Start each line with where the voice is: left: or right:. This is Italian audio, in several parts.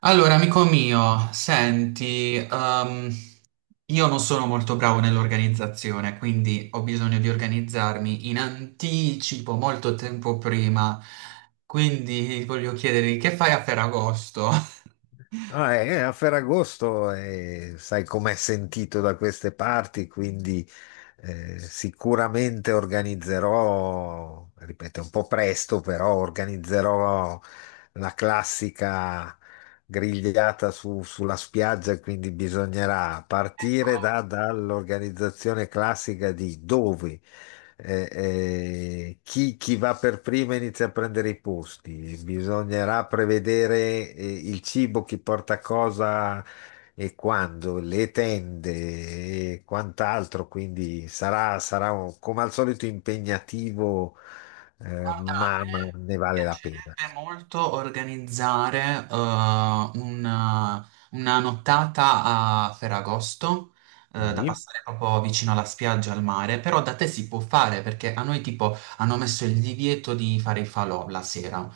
right: Allora, amico mio, senti, io non sono molto bravo nell'organizzazione, quindi ho bisogno di organizzarmi in anticipo, molto tempo prima. Quindi voglio chiederti che fai a Ferragosto?
left: No, è a Ferragosto e sai com'è sentito da queste parti, quindi sicuramente organizzerò, ripeto, è un po' presto, però organizzerò la classica grigliata sulla spiaggia, quindi bisognerà partire dall'organizzazione classica di dove chi va per prima inizia a prendere i posti. Bisognerà prevedere il cibo, chi porta cosa e quando, le tende e quant'altro. Quindi sarà come al solito impegnativo,
right: Guarda, a
left: ma
right: me
left: ne vale la pena.
right: piacerebbe molto organizzare una nottata a Ferragosto, da
left: Sì.
right: passare proprio vicino alla spiaggia, al mare, però da te si può fare perché a noi tipo hanno messo il divieto di fare i falò la sera.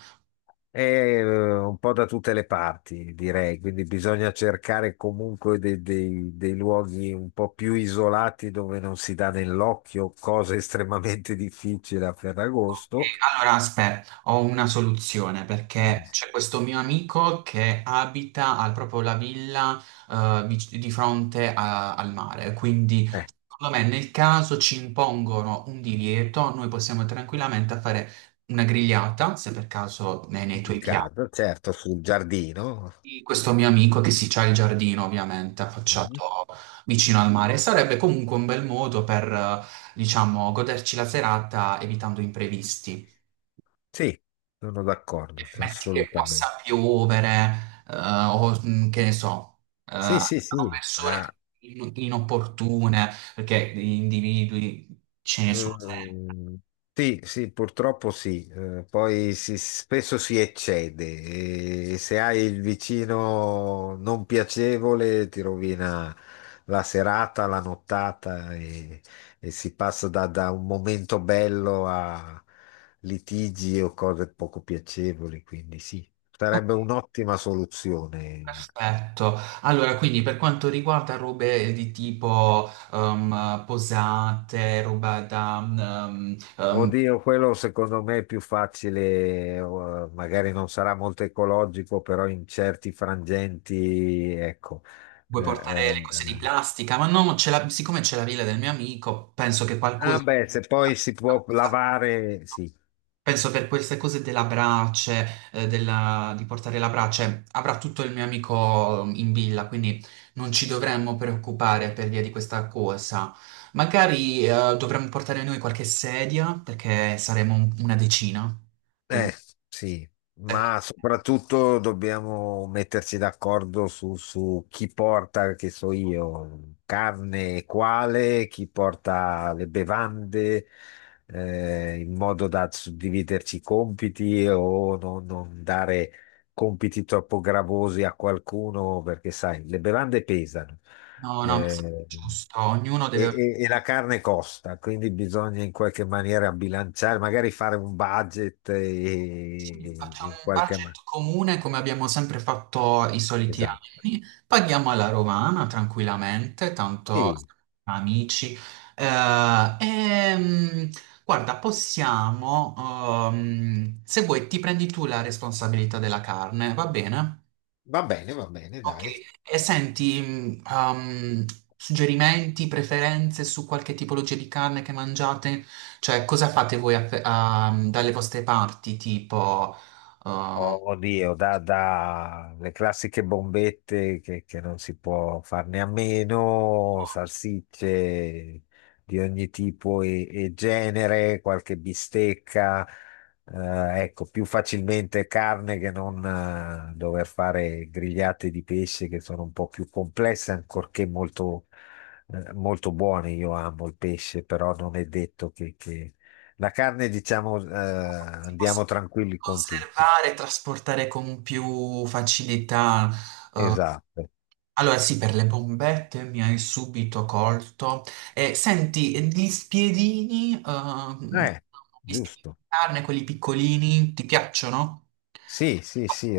left: È un po' da tutte le parti, direi, quindi bisogna cercare comunque dei luoghi un po' più isolati dove non si dà nell'occhio, cosa estremamente difficile a Ferragosto.
right: Allora, aspetta, ho una soluzione
left: Mm.
right: perché c'è questo mio amico che abita proprio la villa di fronte al mare, quindi
left: Eh,
right: secondo me nel caso ci impongono un divieto, noi possiamo tranquillamente fare una grigliata, se per caso nei
left: in
right: tuoi piani.
left: casa, certo, sul giardino.
right: Questo mio amico che si c'ha il giardino ovviamente
left: Mhm.
right: affacciato vicino al mare, sarebbe comunque un bel modo per, diciamo, goderci la serata evitando imprevisti.
left: Sì, sono d'accordo, sì,
right: Metti che
left: assolutamente.
right: possa piovere, o che ne so,
left: Sì, sì,
right: sono
left: sì, ha,
right: persone inopportune, perché gli individui ce ne sono sempre.
left: mm, sì, sì, purtroppo sì. Poi spesso si eccede e se hai il vicino non piacevole ti rovina la serata, la nottata e si passa da un momento bello a litigi o cose poco piacevoli, quindi sì,
right: Ok.
left: sarebbe un'ottima soluzione.
right: Perfetto. Allora, quindi per quanto riguarda robe di tipo posate, roba da...
left: Oddio, quello secondo me è più facile, magari non sarà molto ecologico, però in certi frangenti, ecco. Eh,
right: Vuoi portare
left: eh,
right: le cose di
left: eh.
right: plastica? Ma no, siccome c'è la villa del mio amico, penso che
left: Ah
right: qualcosa...
left: beh, se poi si può lavare, sì.
right: Penso per queste cose della brace, di portare la brace, avrà tutto il mio amico in villa, quindi non ci dovremmo preoccupare per via di questa cosa. Magari, dovremmo portare noi qualche sedia, perché saremo una decina. Quindi,
left: Eh, sì,
right: ecco,
left: ma soprattutto dobbiamo metterci d'accordo su chi porta, che so io, carne e quale, chi porta le bevande, in modo da suddividerci i compiti o non dare compiti troppo gravosi a qualcuno, perché sai, le bevande pesano.
right: no,
left: Mm.
right: no, mi sembra giusto. Ognuno deve...
left: E la carne costa, quindi bisogna in qualche maniera bilanciare, magari fare un budget
right: Sì, facciamo
left: in
right: un
left: qualche maniera.
right: budget comune come abbiamo sempre fatto i soliti
left: Esatto.
right: anni, paghiamo alla romana tranquillamente, tanto
left: Sì,
right: siamo amici. Eh, ehm, guarda, se vuoi, ti prendi tu la responsabilità della carne, va bene?
left: va bene,
right: Ok,
left: dai.
right: e senti, suggerimenti, preferenze su qualche tipologia di carne che mangiate? Cioè, cosa fate voi a dalle vostre parti, tipo, uh,
left: Oddio, da le classiche bombette che non si può farne a meno, salsicce di ogni tipo e genere, qualche bistecca, ecco, più facilmente carne che non dover fare grigliate di pesce che sono un po' più complesse, ancorché molto, molto buone. Io amo il pesce, però non è detto che... La carne, diciamo,
right: si possa
left: andiamo tranquilli con tutti.
right: conservare e trasportare con più facilità?
left: Esatto.
right: Allora, sì, per le bombette mi hai subito colto. E senti, e
left: Eh,
right: gli spiedini
left: giusto.
right: di carne, quelli piccolini, ti piacciono?
left: Sì, sì, sì,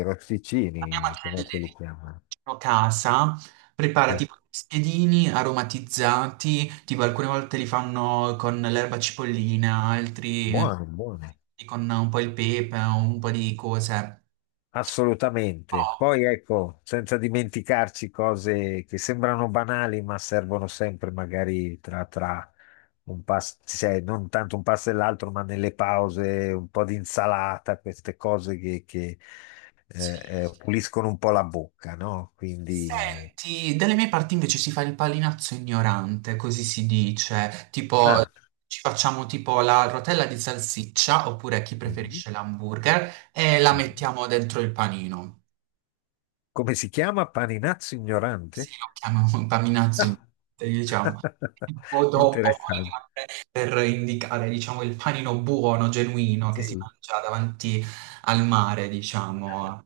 right: Andiamo a
left: rosticini, come
right: prendere
left: se li chiamano.
right: vicino casa, prepara
left: Sì.
right: tipo dei spiedini aromatizzati, tipo alcune volte li fanno con l'erba cipollina, altri
left: Buone, buone.
right: con un po' il pepe, un po' di cose.
left: Assolutamente.
right: Oh,
left: Poi ecco, senza dimenticarci cose che sembrano banali, ma servono sempre magari tra un pasto, cioè non tanto un pasto e l'altro, ma nelle pause, un po' di insalata, queste cose che,
right: sì.
left: puliscono un po' la bocca, no? Quindi...
right: Senti, dalle mie parti invece si fa il palinazzo ignorante, così si dice, tipo
left: Ah.
right: ci facciamo tipo la rotella di salsiccia, oppure chi
left: Mhm.
right: preferisce l'hamburger, e la
left: Mhm.
right: mettiamo dentro il panino.
left: Come si chiama? Paninazzo
right: Sì,
left: ignorante?
right: lo chiamano contaminazzo, diciamo, un po' troppo
left: Interessante.
right: per indicare, diciamo, il panino buono, genuino,
left: Sì.
right: che si mangia davanti al mare, diciamo.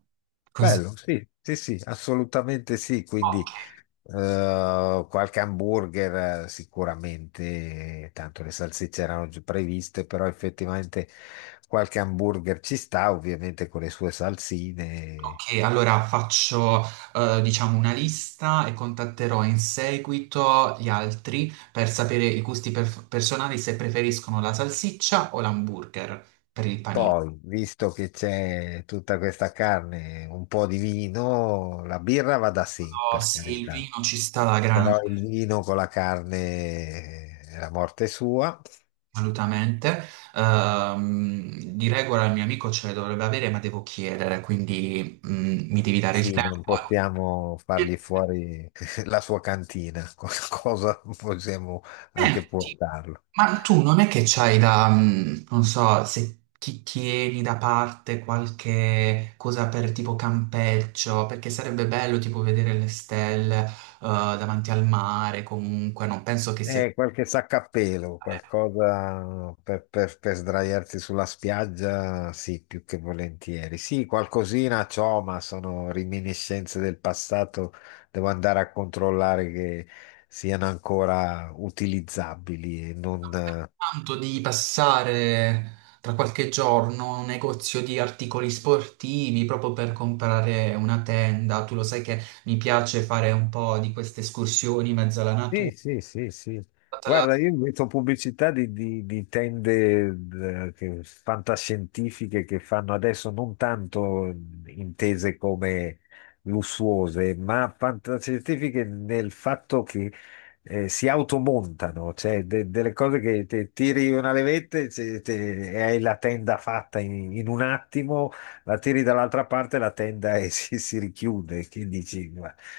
right: Cons-
left: Bello, sì, sì, sì, assolutamente sì. Quindi
right: Ok,
left: qualche hamburger sicuramente, tanto le salsicce erano già previste, però effettivamente qualche hamburger ci sta, ovviamente con le sue salsine.
right: ok, allora faccio, diciamo, una lista e contatterò in seguito gli altri per sapere i gusti personali se preferiscono la salsiccia o l'hamburger per il panino.
left: Poi, visto che c'è tutta questa carne, un po' di vino, la birra va da sì,
right: Oh,
left: per
right: sì, il
left: carità.
right: vino ci sta alla grande.
left: Però il vino con la carne è la morte sua.
right: Assolutamente. Di regola il mio amico ce le dovrebbe avere, ma devo chiedere, quindi mi devi dare il
left: Sì,
right: tempo.
left: non possiamo fargli fuori la sua cantina, cosa possiamo
right: Eh,
left: anche
right: ti-
left: portarlo.
right: ma tu non è che c'hai da, non so, se ti tieni da parte qualche cosa per tipo campeggio, perché sarebbe bello tipo vedere le stelle davanti al mare, comunque non penso che sia...
left: Qualche sacca a pelo, qualcosa per, per sdraiarsi sulla spiaggia, sì, più che volentieri. Sì, qualcosina c'ho, ma sono reminiscenze del passato, devo andare a controllare che siano ancora utilizzabili e non,
right: Tanto di passare tra qualche giorno a un negozio di articoli sportivi proprio per comprare una tenda. Tu lo sai che mi piace fare un po' di queste escursioni in mezzo alla
left: sì,
right: natura.
left: sì, sì, sì.
right: Te la-
left: Guarda, io metto pubblicità di, di tende fantascientifiche che fanno adesso, non tanto intese come lussuose, ma fantascientifiche nel fatto che si automontano, cioè delle cose che te tiri una levetta e e hai la tenda fatta in, in un attimo, la tiri dall'altra parte, la tenda e si richiude. Che dici?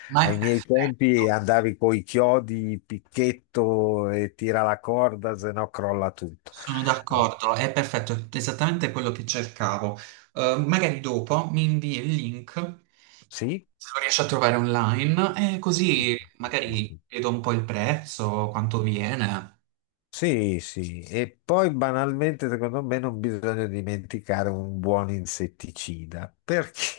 right: Ma è
left: Ai miei
right: perfetto,
left: tempi andavi coi chiodi, picchetto e tira la corda, se no crolla tutto.
right: sono
left: Ah,
right: d'accordo, è perfetto, è esattamente quello che cercavo. Magari dopo mi invii il link,
left: sì?
right: se lo riesci a trovare online, e così magari vedo un po' il prezzo, quanto viene.
left: Sì, sì. E poi banalmente, secondo me, non bisogna dimenticare un buon insetticida,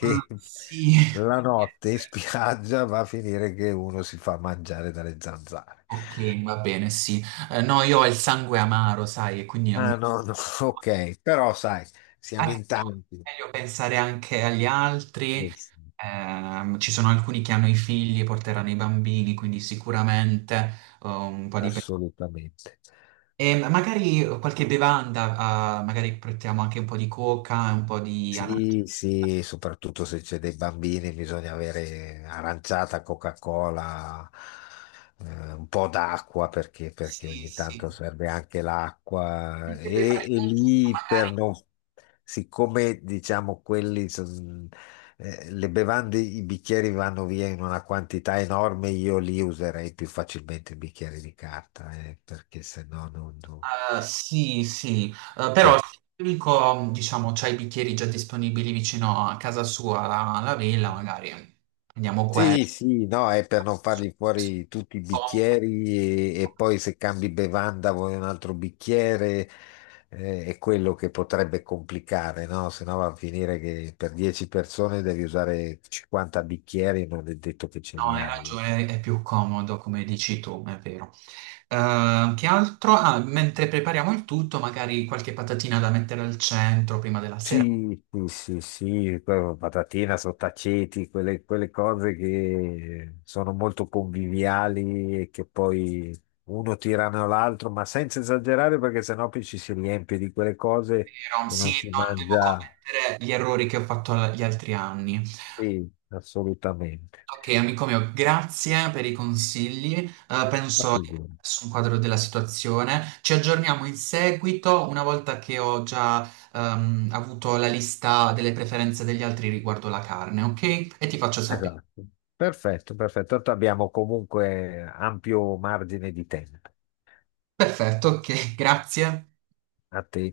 right: Ah, sì.
left: la notte in spiaggia va a finire che uno si fa mangiare dalle zanzare.
right: Ok, va bene, sì. No, io ho il sangue amaro, sai, e quindi a
left: Ah,
right: me
left: no, no, ok, però sai,
right: a
left: siamo
right: me
left: in tanti.
right: è meglio pensare anche agli altri.
left: Eh sì,
right: Ci sono alcuni che hanno i figli e porteranno i bambini, quindi sicuramente un po' di... pe-
left: assolutamente.
right: E magari qualche bevanda, magari portiamo anche un po' di coca, un po' di arancia.
left: Sì, sì, soprattutto se c'è dei bambini bisogna avere aranciata, Coca-Cola, un po' d'acqua perché, perché
right: Sì,
left: ogni tanto
right: sì.
left: serve anche l'acqua
right: Mentre
left: e
right: prepariamo tutto,
left: lì per
right: magari...
left: non, siccome diciamo le bevande, i bicchieri vanno via in una quantità enorme, io li userei più facilmente i bicchieri di carta, perché se no non...
right: Sì, sì, eh, però
left: per-
right: se l'unico, diciamo, c'ha i bicchieri già disponibili vicino a casa sua, alla villa, magari andiamo qua.
left: Sì, sì, no, è per non fargli fuori tutti i
right: No,
left: bicchieri e poi se cambi bevanda vuoi un altro bicchiere, è quello che potrebbe complicare, no? Se no va a finire che per 10 persone devi usare 50 bicchieri, non è detto che ce li
right: hai
left: hai, eh.
right: ragione, è più comodo, come dici tu, è vero. Che altro? Ah, mentre prepariamo il tutto, magari qualche patatina da mettere al centro prima della sera.
left: Sì, sì, sì, sì, poi patatina, sottaceti, quelle cose che sono molto conviviali e che poi uno tirano l'altro, ma senza esagerare perché sennò poi ci si riempie di quelle cose
right: Vero?
left: e
right: Sì,
left: non si
right: non devo
left: mangia.
right: commettere gli errori che ho fatto gli altri anni.
left: Sì, assolutamente.
right: Ok, amico mio, grazie per i consigli. Penso di
left: Sì,
right: aver messo un quadro della situazione. Ci aggiorniamo in seguito, una volta che ho già avuto la lista delle preferenze degli altri riguardo la carne, ok? E ti faccio sapere.
left: esatto. Perfetto, perfetto. Tanto abbiamo comunque ampio margine di tempo.
right: Perfetto, ok, grazie.
left: A te.